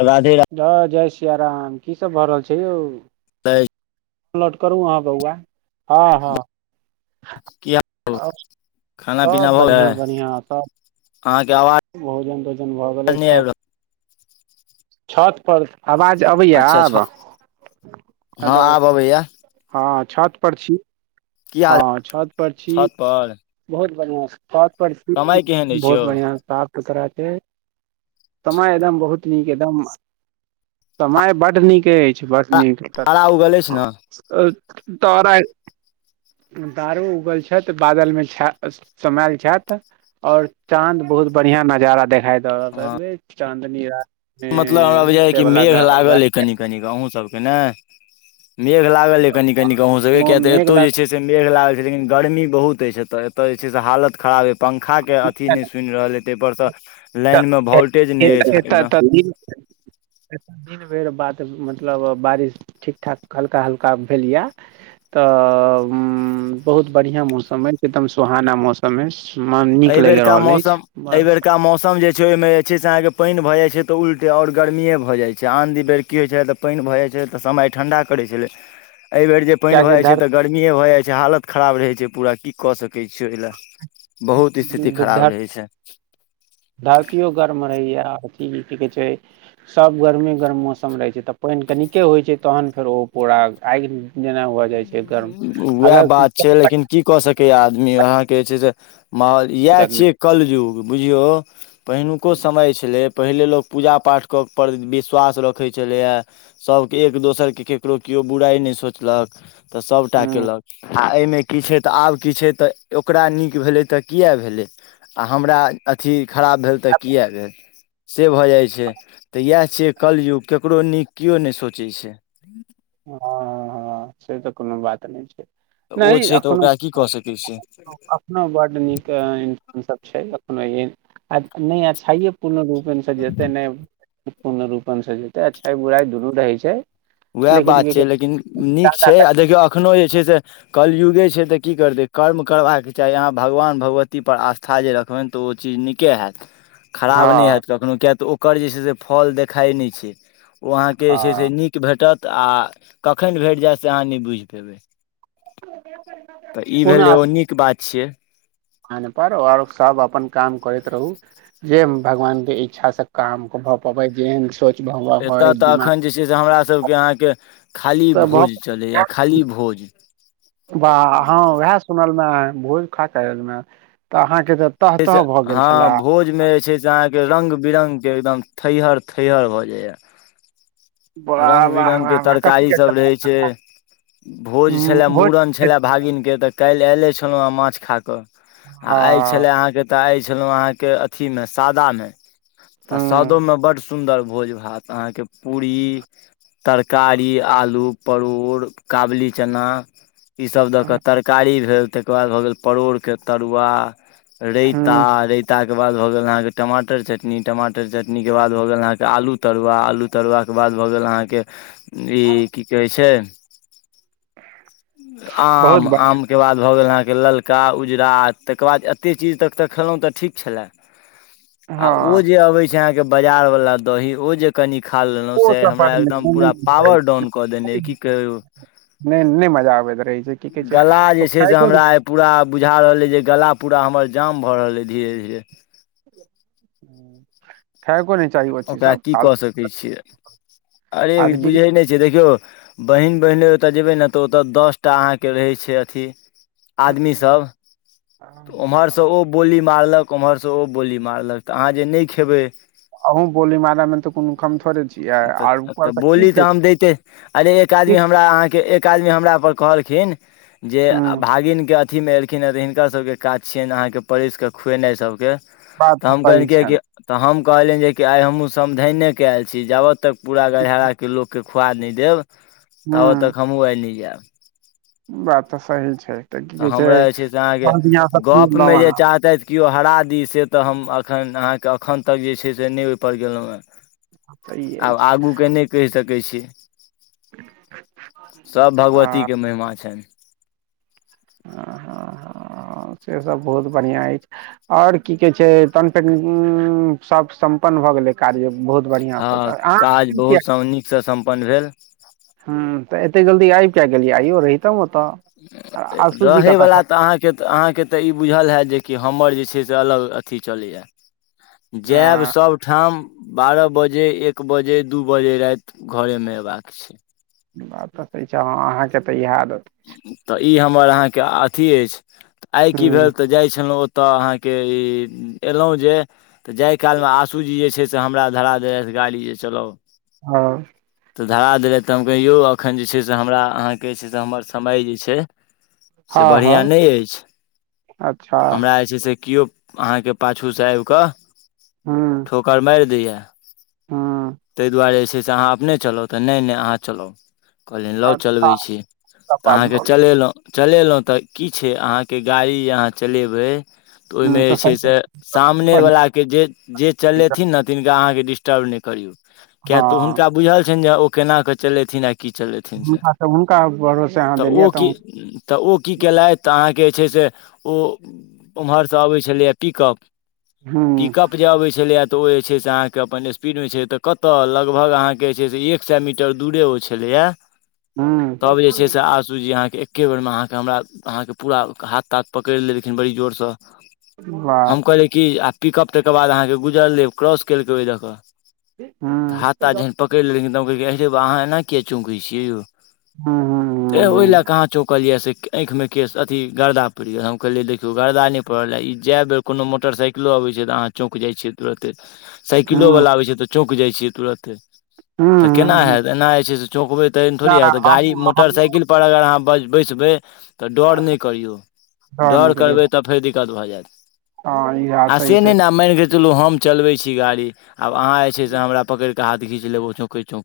राधे जय सियााराम की सब भऽ रहल छै यौ त नलोड करू अहाँ बौआ हँ हँ की अ खाना पीना सभ भऽ बढ़िआँ गेलै बढ़िआँ त अहाँके आवाज भोजन तोजन भऽ गेलै नहि आबि छथ रहल छत पर आवाज अबैए अच्छा छ आब हँ हेलो आब अबैया हँ छत पर छी की हाल हँ छत पर छी छत पर बहुत बढ़ियां पर समय केहन अछि बहुत यौ बढ़ियां साफ सुथरा छै समय एकदम बहुत नीक एकदम समय बड नीक अछि नहि त तारा उगल अछि ने तारा तारो उगल छै त बादल मे छै समेल छेत और चांद बहुत बढ़िया नजारा देखायत हँ त चाँदनी रात मतलब हमरा में बुझाइ से कि वला मेघ लागल अइ कनि कनिक अहूँसभके ने मेघ लागल हे कनी कनी अहूं सब के किया ते मेघ एतो जे लागल छै से मेघ लागल लेकिन गर्मी बहुत अछि ए एतय जे छै से हालत खराब पंखा के अथी नै सुनि रहल एत पर तऽ लाइन में वोल्टेज नहि रह छै एकदम [unintelligible] ए दिन भैर बात मतलब बारिश ठीक ठाक हल्का हल्का भेल यए तऽ बहुत बढ़िआँ मौसम अछि एकदम सुहाना मौसम अछि मन नीक एहि लागि बेेरका रहल मौसम अछि एहि बेेरका मौसम छै ओहि मे जे छै अहाँके पानि भ जा छै तऽ उलटे आर गरमीए भऽ जाय छै आन बेर की होइ छै तऽ पानि भ भऽ जाइ छै तऽ समय ठण्डा करै छलै एहिबेर जे पानि भऽ कियाकि जाइत छै धर तऽ गर्मिए भऽ जाइत छै हालत खराब रहैत छै पूरा की कऽ सकैत छियै ओहि ल बहुत स्थिति धर खराब रहै छै धरतियो गर्म रहैया अथि की कहै छै सब गर्मेी गरम मौसम रहै छै तऽ प पानि कनिके होय छै तहन फेर ओ पूरा आगि जेना हो जाइ छै गर्म उएह अगर बात छै लेकिन की मह इएह छियै कलयुग बुझियौ पहिलुको समय छलै पहिले लोग पूजा पाठ कऽ पर विश्वास रखै छलै ये सब के एक दोसर के केकरो केओ केओ बुराइ नहि सोचलक तऽ सभटा हूँ कयेलक आ एहिमे की छै तऽ आब की छै तऽ ओकरा नीक भेलै तऽ किए भेलै आ हमरा अथि खराब भेल तऽ किए भेल से भऽ जाइत छै तऽ इएह छियै कलियुग ककरो नीक केओ नहि सोचै छै हँ हँ से तऽ कोनो बात नहि छै तऽ ओ नहि छै तऽ ओकरा की कऽ सकै छियै एखनो बड नीक छै कखनो य नहि अच्छाइए पूर्ण रूपेणसँ जेतै नहि पूर्ण रूपणसँ जेतै अच्छाइ बुराइ दुनू रहै छै उएह लेकिन बात की छैिय कहै लेकिन नीक छै आ देखियौ एखनो जे छै से कलयुगे छै तऽ की करतै कर्म करबाक चाही यहाँ भगवान भगवती पर आस्था जे रखबै तऽ ओ चीज नीके हेत खराब नहि हँ हैत कखनहु किएक तऽ ओकर जे छै से फल देखाइ नहि छै ओ अहाँके जे छै से हँ नीक भेटत आ कखन भेट जायत से अहाँ नहि बुझि पयबै तऽ ई पूर्ण भेलै आस ओ नीक बात छियै पर आओर सब अपन काम करैत रहू जे भगवान के इच्छा से काम कर ह प भइ जेन सोच भऽ पबै एतय तऽ दिमाग एखन जे छै से हमरा सभके अहाँके खाली तऽ भऽ भोज चलैए खाली भोज वाह हॅं उएह सुनल मे भोज खा क एल न तऽ अहाँ जे से हँ भोजमे जे छै से अहाँके रङ्ग बिरङंग के एकदम थैहर थैहर भऽ जाइया वाह रंग वाह बिरंग के वाह वाह कथी तरकारी के सब छले रहै छै भोज छले मूड़न भोज छले भागिन के तऽ काल्हि एले छलौ हन माछ खऽ कऽ आइ हँ छलै अहाँक तऽ आइ छलौ अहाँकेँ अथिमे सादा मे तऽ हूँ सादो मे बड सुन्दर भोज भात अहाँके पूरी तरकारी आलू परोड़ काबली चना ईसभ दऽ कऽ तरकारी भेल तेकर बाद भऽ गेल परोड़के तरुआ रयता हूँ रयता ओकर बाद भऽ गेल अहाँ के टमाटर चटनी टमाटर चटनी के बाद भऽ गेल आलु तरूआ आलु तरूआ के बाद भऽ गेल ई कि कहय छै [unintelligible] बहुत आम बढ़िया आम के बाद भऽ गेल अहाँक ललका उजरा तकर बाद एते चीज तक तऽ खेलहुँ तऽ ठीक छलै आ ओ हँ जे अबै छै अहाँके बाजार वला दही ओ जे कनि खा लेलहुँ ओ से सब पर हमरा एकदम पूरा नहि पावर डाउन कऽ देनेइ की कहियौ नहि नहि मजा आबैत रहय गला जे छै से हमरा पूरा बुझा रहल अछि जे गला पूरा हमर जाय भऽ रहल यै धीरे धीरे खयको ओकरा की कऽ सकै छियै अरे आदमी के बुझै नहि छियै देखियौ बहिन बहिनोइ ओतय जयबै ने तऽ ओतय दस टा अहाँके रहै छै अथी आदमी हूँ सब हाँ, उम्हरसँ ओ बोली मारलक ओम्हरसँ ओ बोली मारलक अहाँ जे नहि खेबै अहूँ बोली मारय मे तऽ कोनो कम थोड़े छियै तऽ आर ऊपर तऽ से की बोली तऽ छै हम दैते अरे एक आदमी की हमरा अहाँ के एक आदमी हमरा पर कहलखिन जे हूँ भागिन के अथीमे एलखिन हँ तऽ हिनकर सबके काज छियनि अहाँके परसिकऽ खुएनाइ अहाँ सबके बात तऽ हम सही कह छनि तऽ हम कहलनि जे कि आइ हमहूँ समधनि के आयल छी जाबऽ तक पूरा गड़हाराके लोकके खुआ नहि देब ताबत तक हूँ हमहु आइ नै जाएब बात तऽ सही छै की तऽ कहै हमरा जे छै से अहाँके बढ़ियां सँ गप खुएलौं मे जे अहाँ चाहतै केओ हरा दी से तऽ हम अखन अहाँके अखन तक जे छै से नहि ओहिपर गेलहुँ ह सही आब अछि आगूके नहि कहि सकै छी सब भगवती आ के महिमा छैन आ ह ह हँ से सब बहुत बढ़िया अछि और की कहे छै त पे सब सम भऽ गेलै कार्य बहुत बढ़ियां सँ हँ तऽ अहाँ काज बहुत स नीकसँ सम्पन्न भेल ह तऽ एते जल्दी आइब किया गेलियै आइयो रहितौ ओ रहयवला तऽ अहाँके तऽ अहाँके तऽ ई बुझल है जे कि हमर जे जे छै अलग अथि चलय यै जैब हँ सबठाम बारह बजे एक बजे दू बजे राति घरेमे अयबाक छै बात त सही छै आब अहाँके तऽ इहै तऽ ई हमर अहाँके अथी अछि आइ की हुँ भेल तऽ जाइ छलहुँ ओ ओतऽ अहाँके ई एलहुँ जे तऽ जाहि कालमे आशूजी जे छै से हमरा धरा देने रहथि गाड़ी जे चलाउ हँ तऽ धरा देलथि तऽ हम कहियौ एखन जे छै से हमरा अहाँके जे छै से हमर समय जे छै से हँ बढ़िआँ हँ नहि अछि अच्छा हमरा जे छै से किओ अहाँके पाछूसँ आबि कऽ हुँ ठोकर मारि दैयै हुँ तै दुआरे जे छै से अहाँ अपने चलउ तऽ नहि नहि अहाँ चलउ कहलिन लउ अच्छा चलबैत छी सब तऽ बात अहाँके भऽ गेल चलेलहुँ चलेलहुँ तऽ की छै अहाँके गाड़ी अहाँ चलेबै ओहि मे हुँ जे तऽ छै सही से सामने बढ़िआँ वला के जे जे एकदम चलेथीन न तिनका अहाँके डिस टर्ब नै करीयौ किया त हँ हुनका बुझल छनि जे ओ केना क चलेथीन आ की चलेथीन से हुनका तऽ हुनका भरोसे अहाँ त देलियै ओ कि तऽ त ओ कि केलाय त अहाँके के छै से ओ उम्हरसँ अबै छलैया पिकप हुँ पिकअप जे अबै छलै तऽ ओ जे छै से अहाँके अपन स्पीड मे छै तऽ कतय लगभग अहाँके जे छै से एक सए मीटर दूरे ओ छलैया हुँ तब जे छै से आसू जी अहाँ के एके बेरमे अहाँके हमरा अहाँके पूरा हाथ ताथ पकड़ि लेलेलखिन बड़ी जोरसँ वाह हम कहलिय की आब पिकअप तकर बाद अहाँके गुजरलै क्रॉस केलकै ओहि दऽक तऽ हुँ हाथा जखन पकड़ि लेलखिन तऽ हम कहल के आहिरे बा अहाँ एना किया चलबै छियै यौ हुँ त ओहि हुँ लए कहाँ चौकलिय से आँखिमे केश अथि गर्दा पड़ि गेल हम कहलियै देखियौ गर्दा नहि पड़ल ह ई जाय बेर कोनो मोटरसाइकिलो अबै छै तऽ अह चौक जाइ छियै तुरते हुँ साइकिलो हुँ बला अबै छै त चौक जाइ छियै तूरत्ते त केना हुँ हैत एना जे छै से चौकबै तऽ एहन नहि थोड़े हैत गाड़ी हमहूँ हमहूँ मोरसाइकिलपर अगर अहाँ बस बैसबै तऽ डर नहि करियौ डर करबै तऽ फेर दिक्कत भऽ जायत हँ ई बात आ सही से छै नेय न मरि गेल चलू हम चलबै छी गाड़ी आब अहाँ जेइ छै से हमरा पकड़िक क हाथ घीच लेबौ किछु किछु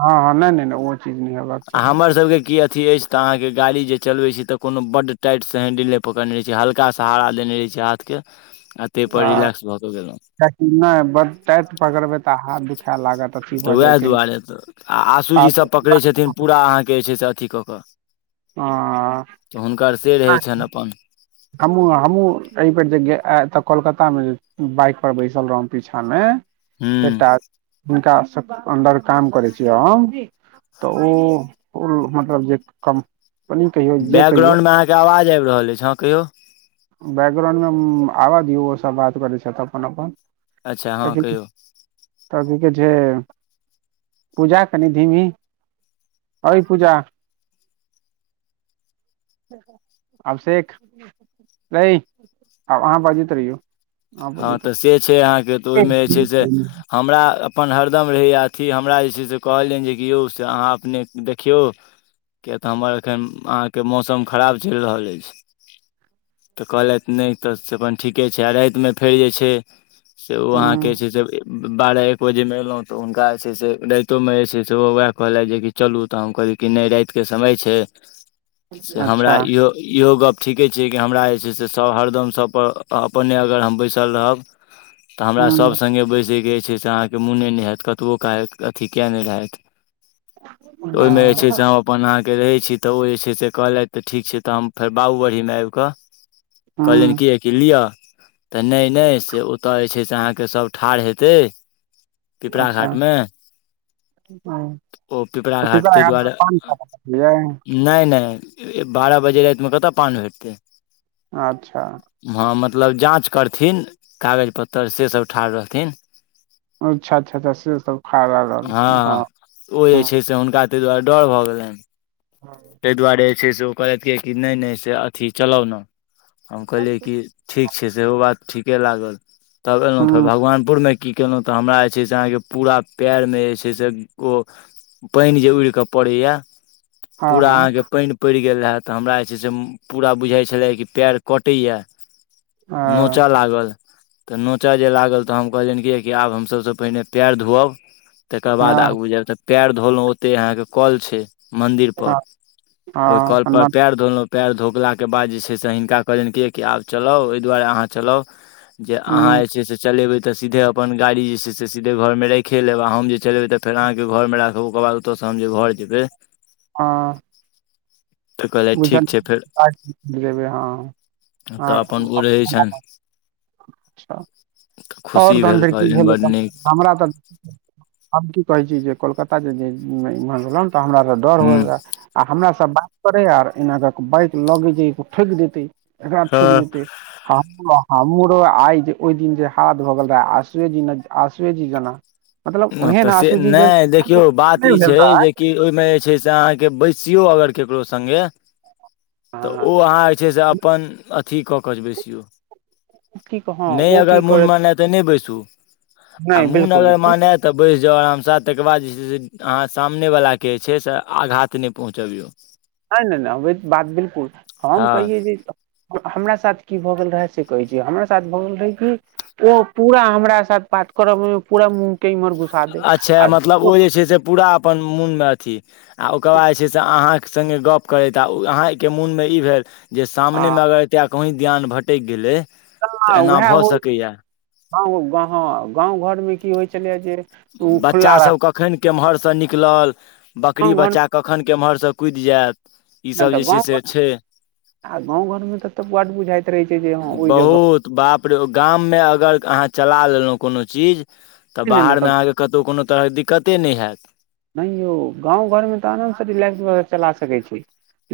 हँ हँ नहि नहि नहि ओ चीज नहि हेबाक आ चाही हमर सबके कीया बेस त अहं के गाड़ी जे चलबेय छै त को बड टाइट से हेंडल नहि पकड़ने रहय छै हल्का सहारा देने रहे छै यादके हँ कि नहि बढ़ टाइट पकड़बै तऽ हाथ दुखेत तऽ उएह दुआरे तऽ आ आशूजीसभ दोसर पकड़ै बात छथिन पूरा अहाँके जे छै से अथिी कऽ कऽ ह तऽ हुनकर से रहै छनि अपन हम्मू हम्मू एहि पर द गेल ए तऽ कोलकाता मे बाइक पर बैसल रहं पीछा मे हूँ एकटा हुनका अंदर काम करै छिय हम तऽ ओ मतलब जे कम्पनी कहियौ जे कहियौ बैकग्राउंडमे अहाँके आवाज आबि रहल अछि हँ कहियौ बैकग्राउण्डमे आबऽ दियौ ओ सब बात करै छथि अपन अपन अच्छा हँ कहियौ जे पूजा कनि धीमी ए पूजा अभिषेक रह आ आहा बजयत रहियो हँ तऽ से छै अहाँके तऽ ओहिमे जे छै से रहियौ हमरा अपन अर एकदम रहै अ हमरा जे से कहलनि जे यौ से अहाँ अपने देखियौ किएक तऽ हमर एखन अहाँके मौसम खराब चलि रहल अछि तऽ कहलथि नहि तऽ से अपन ठीके छै आ रायत में फेर जे छै से ओ अहाँके हूँ जे छै से बारह एक बजेमे एलहुँ तऽ हुनका जे छै से राइतोमे जे छै से ओ ओएह कहला जेक चलू तऽ हम कही कि नहि रात के समय छै से हमरा अच्छा इहो इहो गप ठीके छै कि हमरा जे छै से सभ हरदम सभप अपने अगर हम बैसल रहब तऽ हमरा सभ हूँ संगे बैसयके जे छै से अहाँकेँ मोने नहि हैत कतबो कहत अथि किएक नहि रहत ओहिमे जे छै से हम अपन अहाँ रहै छी तऽ ओ जे छै से कहलथि तऽ ठीक छै तऽ हम फेर बाबूबढ़ीमे आबि कऽ कहलियन हूँ कि लिय तऽ नहि नहि से उता जे छय से आहा के सब ठार हेताई पिपरा अच्छा घाट मे तऽ ओ पिपरा पिपर घाट ते आगाँ दुआरे पान खा रहलियै नहि नहि बारह बजे रातिमे कतय पान भेटतै अच्छा हँ मतलब जाँच करथिन कागज पत्तर से सब ठार रहथिन अच्छा अच्छा सेसभ ठार रहल हँ ओ जे ह्म छै से हुनका ताहि दुआरे डर भऽ गेलैन ताहि दुआरे जे छै से ओ कहथि कि नई नई से अथी चलब ने हम कहलियै कि ठीक छै सेहो बात ठीके लागल तब एलहुँ फेर हँ भगवानपुरमे की कयलहुँ तऽ हमरा जे छै से अहाँके पूरा पएरमे जे छै से ओ पानि जे उड़ के पड़ैया पूरा हँ अहाँके पानि पैड़ गेल रहे तऽ हमरा जे छै से पूरा बुझााय छलै कि पैर कटैया नोचय लागल तऽ नोचय जे लागल तऽ हम कहलियनि कि कि आब हम सभसँ पहिने पएर धोअब तकर बाद हँ आगू जायब तऽ पएर धोलहुं ओतै अहाँके क'ल छै मंदिर पर हँ पर ओहि हँ कोल पर हनुमान पएर धोलहुं पएर धोपलाके बाद जे छै से हिनका कहलनि कि कि आब चलाउ एहि दुआरे अहाँ चलाउ जे अहाँ हँ जे छै से चलेबे तऽ सीधे अपन गाड़ी जे छै से सीधे घरमे राखि लेब आ हम जे चलेबै तऽ फेर अहाँके घर राब ओकर बाद ओतऽसँ तहन जे घर जेबै हँ तऽ कहलथि झ ठीक छै फेर जेबै हँ [unintelligible] तऽ अपन ओ रहै छनि अच्छा तऽ आओर खुशी तहन भेल फेर की कहलियनि भेलै बड नीक हमरा तऽ हम की कहैत छी जे कोलकताता जेहुँ तऽ हमरास डर हो हूँ रहए आ हमरास बात अरे यार एना क बाइक लग जे ठोकि देते एकरा ठोकि हँ देतै हमरो आइ जे ओहि दिन जे हथ भगल रहै आसुए जी जेना आसुए जी जना ओ तऽ से नहि देखियौ बात नहि ई भेल छै रहे जेकि ओहिमे जे छै से अहाँके बैस कियो अगर केकरो संगे तऽ हँ ओ अहाँ जे छै से अपन अथी कऽ कऽ जे बैसियौ की कह हँ नहि ओ अगर की मुन करैत मानय तऽ नहि बैसु आ नहि मुन बिल्कुल अगर सुन मानय तऽ बैस जाउ आरामसँ तकर बाद जे छै से अहाँ सामने वला के जे छै से आघात नहि पहुँचबियौ नहि नहि नहि ओ बात बिलकुल हम हँ कहिै जे हमरा साथ की भऽ गेल रहे से कहे छै हमरा साथ भऽ गेल रहै कि ओ पूरा हमरा साथ बात करऽ मे पूरा मु अच्छा मतलब ओ जे छै से पूरा अपन मुनमे अथी आ ओकर बाद जे छै से अहाँ संगे गप करैत आ अहाँके मोनमे ई भेल जे आ सामने मे अगर एतेक कहीँ ज्ञान भटकि गेलै तऽ एना भऽ सकैया ह गाँंव घर में की होइ छलैय जे ओ खुला बच्चा सब रास्ता कखन केम्हर सँ निकलल बकरी गाँव घरमे बच्चा कखन केम्हरसँ कुदि जायत नहि ईसभ तऽ जे छै गाँव घर से छै आ गाँव घरमे तऽ तऽ बड बुझाइत रहय छै जे हँ ओहि जगह बहुत बाप रे गाममे अगर अहाँ चला लेलहुँ कोनो चीज तऽ पर नहि नहि बाहरमे अहाँकेँ कतहु कोनो तरहके दिक्कते नहि हैत नहि यौ गाँव घरमे तऽ आरामसँ रिलैक्स भ'क' चला सकै छी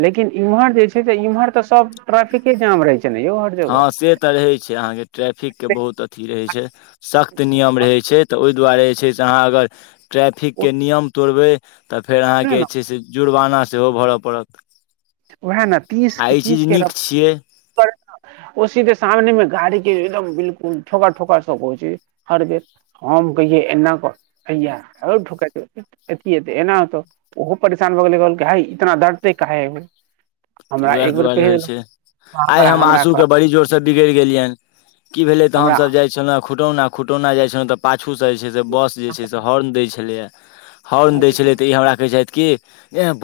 लेकिन इमहर जे छै से इमहर तऽ सब ट्रेफिके जाम रहै छै ने यौ हर जगह हँ से तऽ रहै छै अहाँके ट्रैफिकके बहुत अथी रहै छै सख्त नियम रहैत छै तऽ ओहि ताहि दुआरे जे छै से अहाँ अगर ट्रैफिकके ओतने नियम तोड़बै तऽ फेर अहाँकेँ ने जे छै से जुर्माना सेहो भरऽ पड़त उएह ने तीस आ के ई तीस चीज के र नीक छियै ओसीधे सामनेमे गाड़ी के एकदम बिलकुल ठोका ठोका सब छै हर बेर हम कहियए एना क हैया रौ ठोकेतै एथी हेतै एना होत ओहो परेशान भ' गेलै कहलकै हइ इतना डरते काहे है तऽ उएह दुआरे होइ छै आइ हमरा हम हमरा कर आसूकेँ बड़ी जोरसँ बिगड़ि गेलियनि की भेले तऽ हमरा हमसभ जाइ छलहुं खुटौना खुटौना जाइ छलहुँ तऽ पा छूसँ जे छै से बस जे छै से हॉर्न दय छलैय हॉर्न दय अच्छा छलियै त ई हमरा कहै छथि की ऐंह बहुत